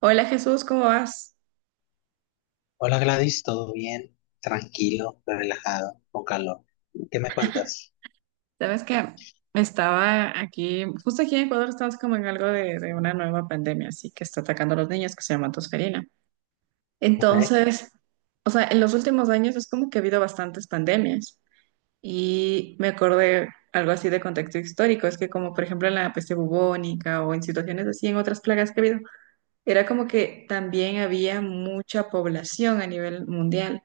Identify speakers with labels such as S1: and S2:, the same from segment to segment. S1: Hola Jesús, ¿cómo vas?
S2: Hola Gladys, ¿todo bien? Tranquilo, relajado, con calor. ¿Qué me cuentas?
S1: Sabes que estaba aquí, justo aquí en Ecuador estamos como en algo de una nueva pandemia, así que está atacando a los niños que se llama tosferina.
S2: Ok.
S1: Entonces, o sea, en los últimos años es como que ha habido bastantes pandemias y me acordé algo así de contexto histórico, es que como por ejemplo en la peste bubónica o en situaciones así en otras plagas que ha habido, era como que también había mucha población a nivel mundial.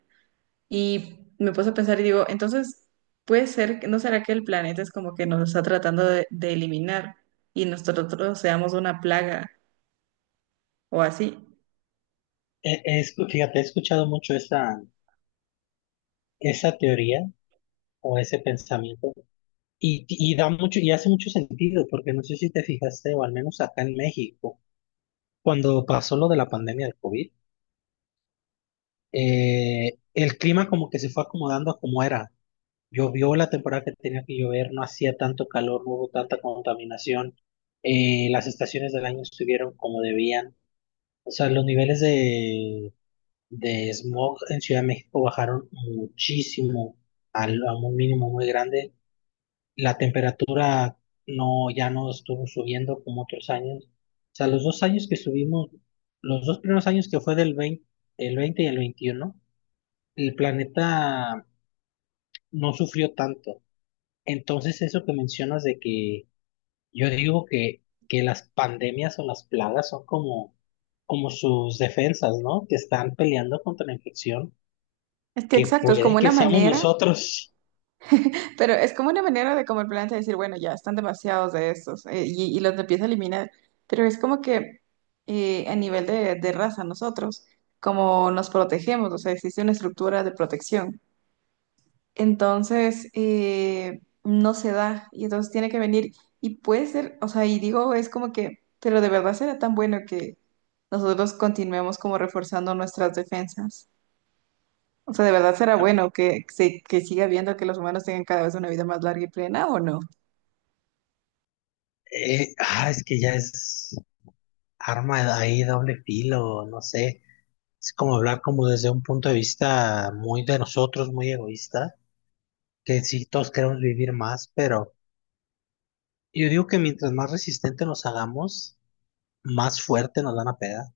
S1: Y me puse a pensar y digo, entonces, puede ser, ¿no será que el planeta es como que nos está tratando de eliminar y nosotros seamos una plaga o así?
S2: Fíjate, he escuchado mucho esa teoría o ese pensamiento y da mucho, y hace mucho sentido, porque no sé si te fijaste, o al menos acá en México, cuando pasó lo de la pandemia del COVID, el clima como que se fue acomodando a como era. Llovió la temporada que tenía que llover, no hacía tanto calor, no hubo tanta contaminación, las estaciones del año estuvieron como debían. O sea, los niveles de smog en Ciudad de México bajaron muchísimo, a un mínimo muy grande. La temperatura no, ya no estuvo subiendo como otros años. O sea, los dos años que subimos, los dos primeros años que fue del 20 el 20 y el 21, el planeta no sufrió tanto. Entonces, eso que mencionas de que. Yo digo que las pandemias o las plagas son como sus defensas, ¿no? Que están peleando contra la infección,
S1: Es que
S2: que
S1: exacto, es como
S2: puede que
S1: una
S2: seamos
S1: manera,
S2: nosotros.
S1: pero es como una manera de como el planeta decir, bueno, ya están demasiados de estos y los empieza a eliminar, pero es como que a nivel de raza nosotros, como nos protegemos, o sea, existe una estructura de protección. Entonces no se da y entonces tiene que venir y puede ser, o sea, y digo, es como que, pero de verdad será tan bueno que nosotros continuemos como reforzando nuestras defensas. O sea, ¿de verdad será bueno que, se, que siga viendo que los humanos tengan cada vez una vida más larga y plena o no?
S2: Es que ya es arma de ahí, doble filo, no sé. Es como hablar como desde un punto de vista muy de nosotros, muy egoísta, que sí, todos queremos vivir más, pero yo digo que mientras más resistente nos hagamos, más fuerte nos dan a peda.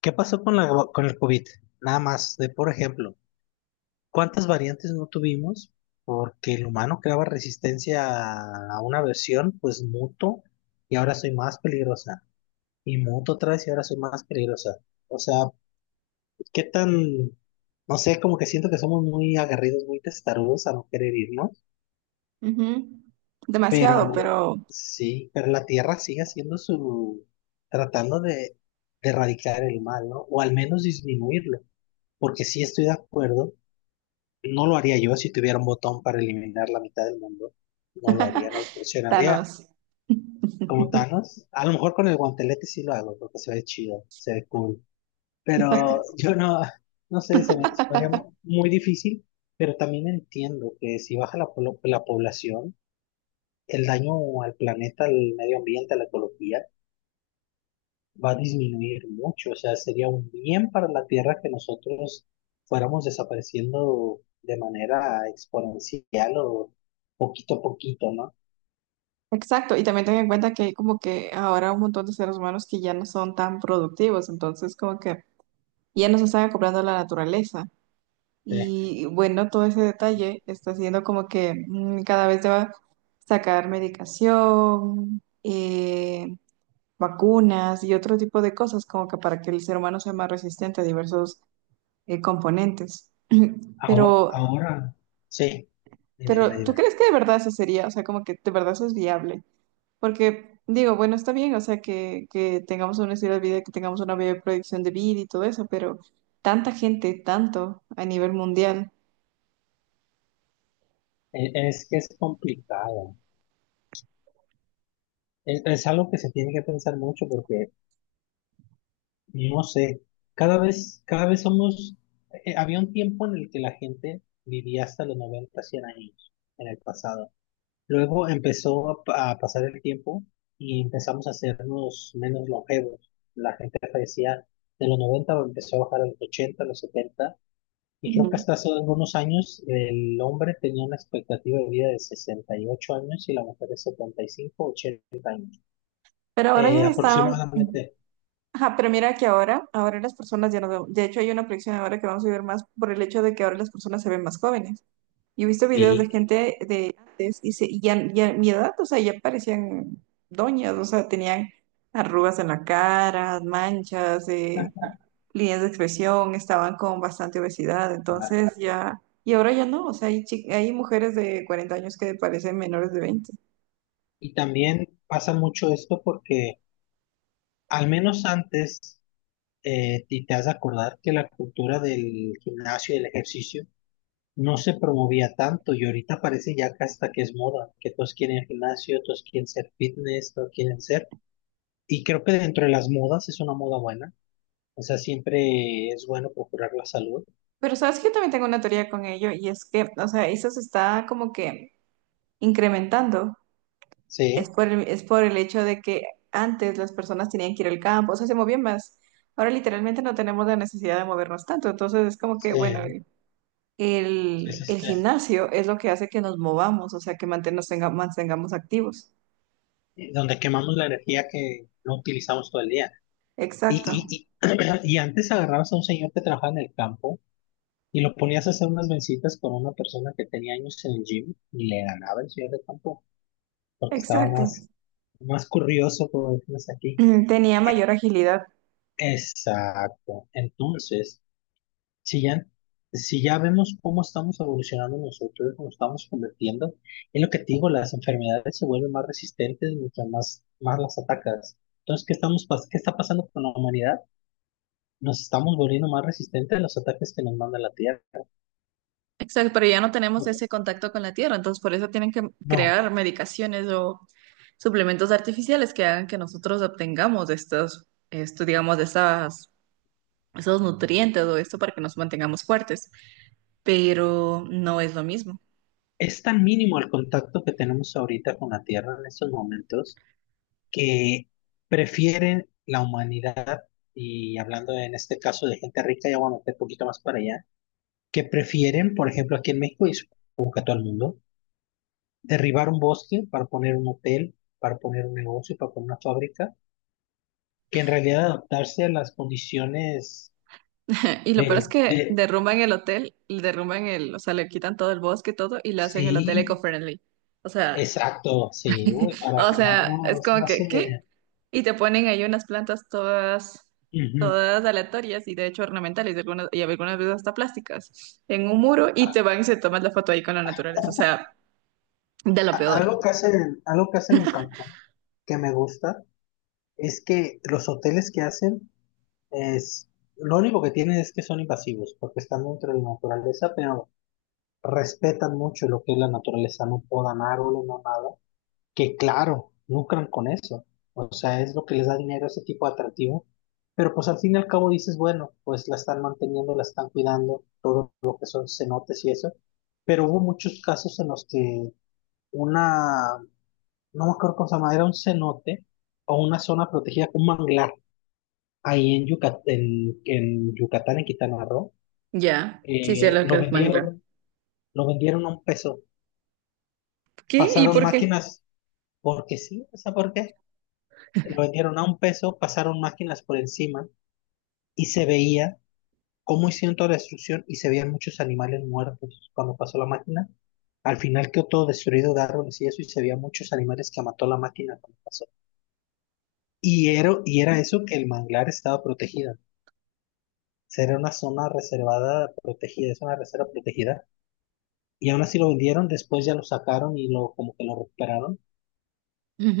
S2: ¿Qué pasó con con el COVID? Nada más, de por ejemplo. ¿Cuántas variantes no tuvimos? Porque el humano creaba resistencia a una versión, pues muto, y ahora soy más peligrosa. Y muto otra vez y ahora soy más peligrosa. O sea, qué tan, no sé, como que siento que somos muy agarridos, muy testarudos a no querer irnos.
S1: Ujú. Demasiado,
S2: Pero
S1: pero
S2: sí, pero la Tierra sigue haciendo su, tratando de erradicar el mal, ¿no? O al menos disminuirlo. Porque sí estoy de acuerdo. No lo haría yo si tuviera un botón para eliminar la mitad del mundo. No lo haría, no lo presionaría
S1: Thanos.
S2: como Thanos. A lo mejor con el guantelete sí lo hago, porque se ve chido, se ve cool. Pero yo no, no sé, se me haría muy difícil, pero también entiendo que si baja la población, el daño al planeta, al medio ambiente, a la ecología, va a disminuir mucho, o sea, sería un bien para la Tierra que nosotros fuéramos desapareciendo de manera exponencial o poquito a poquito, ¿no?
S1: Exacto, y también ten en cuenta que hay como que ahora un montón de seres humanos que ya no son tan productivos, entonces como que ya nos están acoplando a la naturaleza.
S2: Sí.
S1: Y bueno, todo ese detalle está haciendo como que cada vez deba sacar medicación, vacunas y otro tipo de cosas como que para que el ser humano sea más resistente a diversos componentes.
S2: Aho-
S1: Pero,
S2: Ahora, sí, dime, dime,
S1: pero, ¿tú
S2: dime.
S1: crees que de verdad eso sería? O sea, como que de verdad eso es viable. Porque digo, bueno, está bien, o sea, que tengamos un estilo de vida, que tengamos una buena proyección de vida y todo eso, pero tanta gente, tanto a nivel mundial.
S2: Es que es complicado, es algo que se tiene que pensar mucho porque, no sé, cada vez somos, había un tiempo en el que la gente vivía hasta los 90 100 años en el pasado. Luego empezó a pasar el tiempo y empezamos a hacernos menos longevos. La gente fallecía de los 90 empezó a bajar a los 80 a los 70. Y creo que hasta hace algunos años el hombre tenía una expectativa de vida de 68 años y la mujer de 75, 80,
S1: Pero ahora ya están
S2: aproximadamente.
S1: ajá, pero mira que ahora, ahora las personas ya no... de hecho, hay una proyección ahora que vamos a ver más por el hecho de que ahora las personas se ven más jóvenes. Yo he visto videos
S2: Y,
S1: de gente de antes y, se, y ya, ya mi edad, o sea, ya parecían doñas, o sea, tenían arrugas en la cara, manchas, líneas de expresión, estaban con bastante obesidad, entonces ya, y ahora ya no, o sea, hay, hay mujeres de 40 años que parecen menores de 20.
S2: y también pasa mucho esto porque al menos antes, y te has de acordar que la cultura del gimnasio y el ejercicio no se promovía tanto y ahorita parece ya que hasta que es moda, que todos quieren el gimnasio, todos quieren ser fitness, todos quieren ser. Y creo que dentro de las modas es una moda buena. O sea, siempre es bueno procurar la salud.
S1: Pero sabes que yo también tengo una teoría con ello y es que, o sea, eso se está como que incrementando. Es
S2: Sí,
S1: por es por el hecho de que antes las personas tenían que ir al campo, o sea, se movían más. Ahora literalmente no tenemos la necesidad de movernos tanto, entonces es como que,
S2: sí,
S1: bueno, el,
S2: es
S1: el
S2: este,
S1: gimnasio es lo que hace que nos movamos, o sea, que mantengamos activos.
S2: donde quemamos la energía que no utilizamos todo el día. Y,
S1: Exacto,
S2: y antes agarrabas a un señor que trabajaba en el campo y lo ponías a hacer unas vencitas con una persona que tenía años en el gym y le ganaba el señor de campo porque estaba
S1: exacto.
S2: más curioso, como decimos aquí.
S1: Mm, tenía mayor
S2: E-
S1: agilidad.
S2: Exacto. Entonces, si ya, si ya vemos cómo estamos evolucionando nosotros, cómo estamos convirtiendo, es lo que te digo, las enfermedades se vuelven más resistentes mientras más las atacas. Entonces, ¿qué estamos, qué está pasando con la humanidad? Nos estamos volviendo más resistentes a los ataques que nos manda la Tierra.
S1: Exacto, pero ya no tenemos
S2: No,
S1: ese contacto con la tierra, entonces por eso tienen que
S2: no,
S1: crear medicaciones o suplementos artificiales que hagan que nosotros obtengamos estos, esto, digamos, de esas esos nutrientes o esto para que nos mantengamos fuertes, pero no es lo mismo.
S2: es tan mínimo el contacto que tenemos ahorita con la Tierra en estos momentos que prefieren la humanidad, y hablando en este caso de gente rica, ya voy a meter un poquito más para allá, que prefieren, por ejemplo, aquí en México y supongo que todo el mundo, derribar un bosque para poner un hotel, para poner un negocio, para poner una fábrica, que en realidad adaptarse a las condiciones
S1: Y lo peor es
S2: del-
S1: que
S2: de...
S1: derrumban el hotel, derrumban el, o sea, le quitan todo el bosque, todo, y le hacen el hotel
S2: Sí,
S1: eco-friendly. O sea,
S2: exacto, sí, uy, para
S1: o
S2: que no,
S1: sea,
S2: no,
S1: es
S2: no se me
S1: como que, ¿qué?
S2: hace.
S1: Y te ponen ahí unas plantas todas,
S2: Ujú.
S1: todas aleatorias y de hecho ornamentales, y algunas veces hasta plásticas, en un muro y
S2: A-
S1: te van y se toman la foto ahí con la naturaleza. O sea, de lo peor.
S2: Algo que hacen en Cancún que me gusta. Es que los hoteles que hacen es, lo único que tienen es que son invasivos, porque están dentro de la naturaleza, pero respetan mucho lo que es la naturaleza, no podan árboles, no nada, que claro, lucran con eso. O sea, es lo que les da dinero a ese tipo de atractivo. Pero pues al fin y al cabo dices, bueno, pues la están manteniendo, la están cuidando, todo lo que son cenotes y eso. Pero hubo muchos casos en los que una, no me acuerdo cómo se llama, era un cenote o una zona protegida, un manglar ahí en Yucatán, en Quintana Roo,
S1: Ya, sí, sí,
S2: eh,
S1: lo que
S2: lo
S1: es manglar.
S2: vendieron, lo vendieron a un peso.
S1: ¿Qué? ¿Y
S2: Pasaron
S1: por qué?
S2: máquinas, porque sí, no sé por qué. Lo vendieron a un peso, pasaron máquinas por encima y se veía cómo hicieron toda la destrucción y se veían muchos animales muertos cuando pasó la máquina. Al final quedó todo destruido de árboles y eso y se veía muchos animales que mató la máquina cuando pasó. Y era eso que el manglar estaba protegida. O sea, era una zona reservada protegida, es una reserva protegida y aún así lo vendieron, después ya lo sacaron y lo como que lo recuperaron.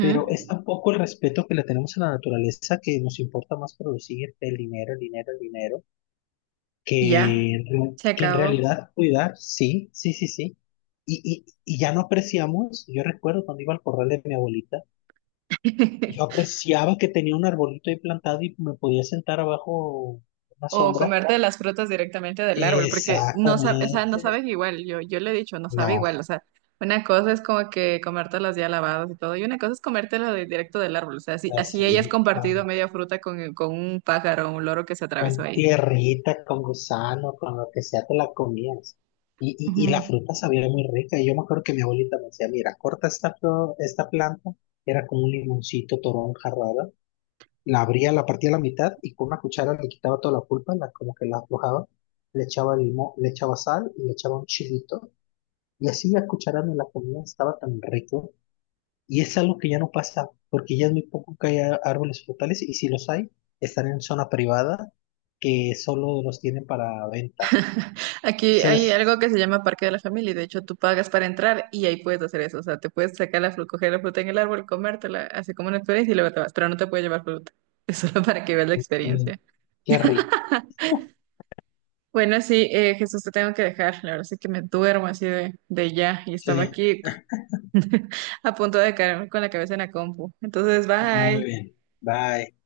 S2: Pero es tampoco el respeto que le tenemos a la naturaleza que nos importa más producir el dinero, el dinero, el dinero,
S1: Y ya,
S2: que,
S1: se
S2: que en
S1: acabó.
S2: realidad cuidar, sí, sí, sí, sí. Ya no apreciamos, yo recuerdo cuando iba al corral de mi abuelita, yo apreciaba que tenía un arbolito ahí plantado y me podía sentar abajo una
S1: O
S2: sombra.
S1: comerte las frutas directamente del árbol, porque no sabe, o sea,
S2: Exactamente.
S1: no saben igual. Yo, le he dicho, no sabe
S2: No,
S1: igual. O sea, una cosa es como que comértelas ya lavadas y todo, y una cosa es comértelas de, directo del árbol. O sea, así, así hayas
S2: así.
S1: compartido media fruta con un pájaro o un loro que se atravesó
S2: Con
S1: ahí.
S2: tierrita, con gusano, con lo que sea, te la comías. La
S1: Ujú.
S2: fruta sabía muy rica. Y yo me acuerdo que mi abuelita me decía, mira, corta esta, esta planta. Era como un limoncito, toronja rara. La abría, la partía a la mitad y con una cuchara le quitaba toda la pulpa, la, como que la aflojaba. Le echaba limón, le echaba sal y le echaba un chilito. Y así la cuchara me la comía, estaba tan rico. Y es algo que ya no pasa, porque ya es muy poco que haya árboles frutales y si los hay, están en zona privada que solo los tienen para venta.
S1: Aquí hay
S2: Entonces,
S1: algo que se llama Parque de la Familia, y de hecho tú pagas para entrar y ahí puedes hacer eso. O sea, te puedes sacar la fruta, coger la fruta en el árbol, comértela, así como una experiencia y luego te vas, pero no te puedes llevar fruta. Es solo para que veas la
S2: mm,
S1: experiencia.
S2: qué rico.
S1: Bueno, sí, Jesús, te tengo que dejar. La verdad es que me duermo así de ya y estaba
S2: Sí,
S1: aquí a punto de caerme con la cabeza en la compu. Entonces,
S2: muy
S1: bye.
S2: bien. Bye.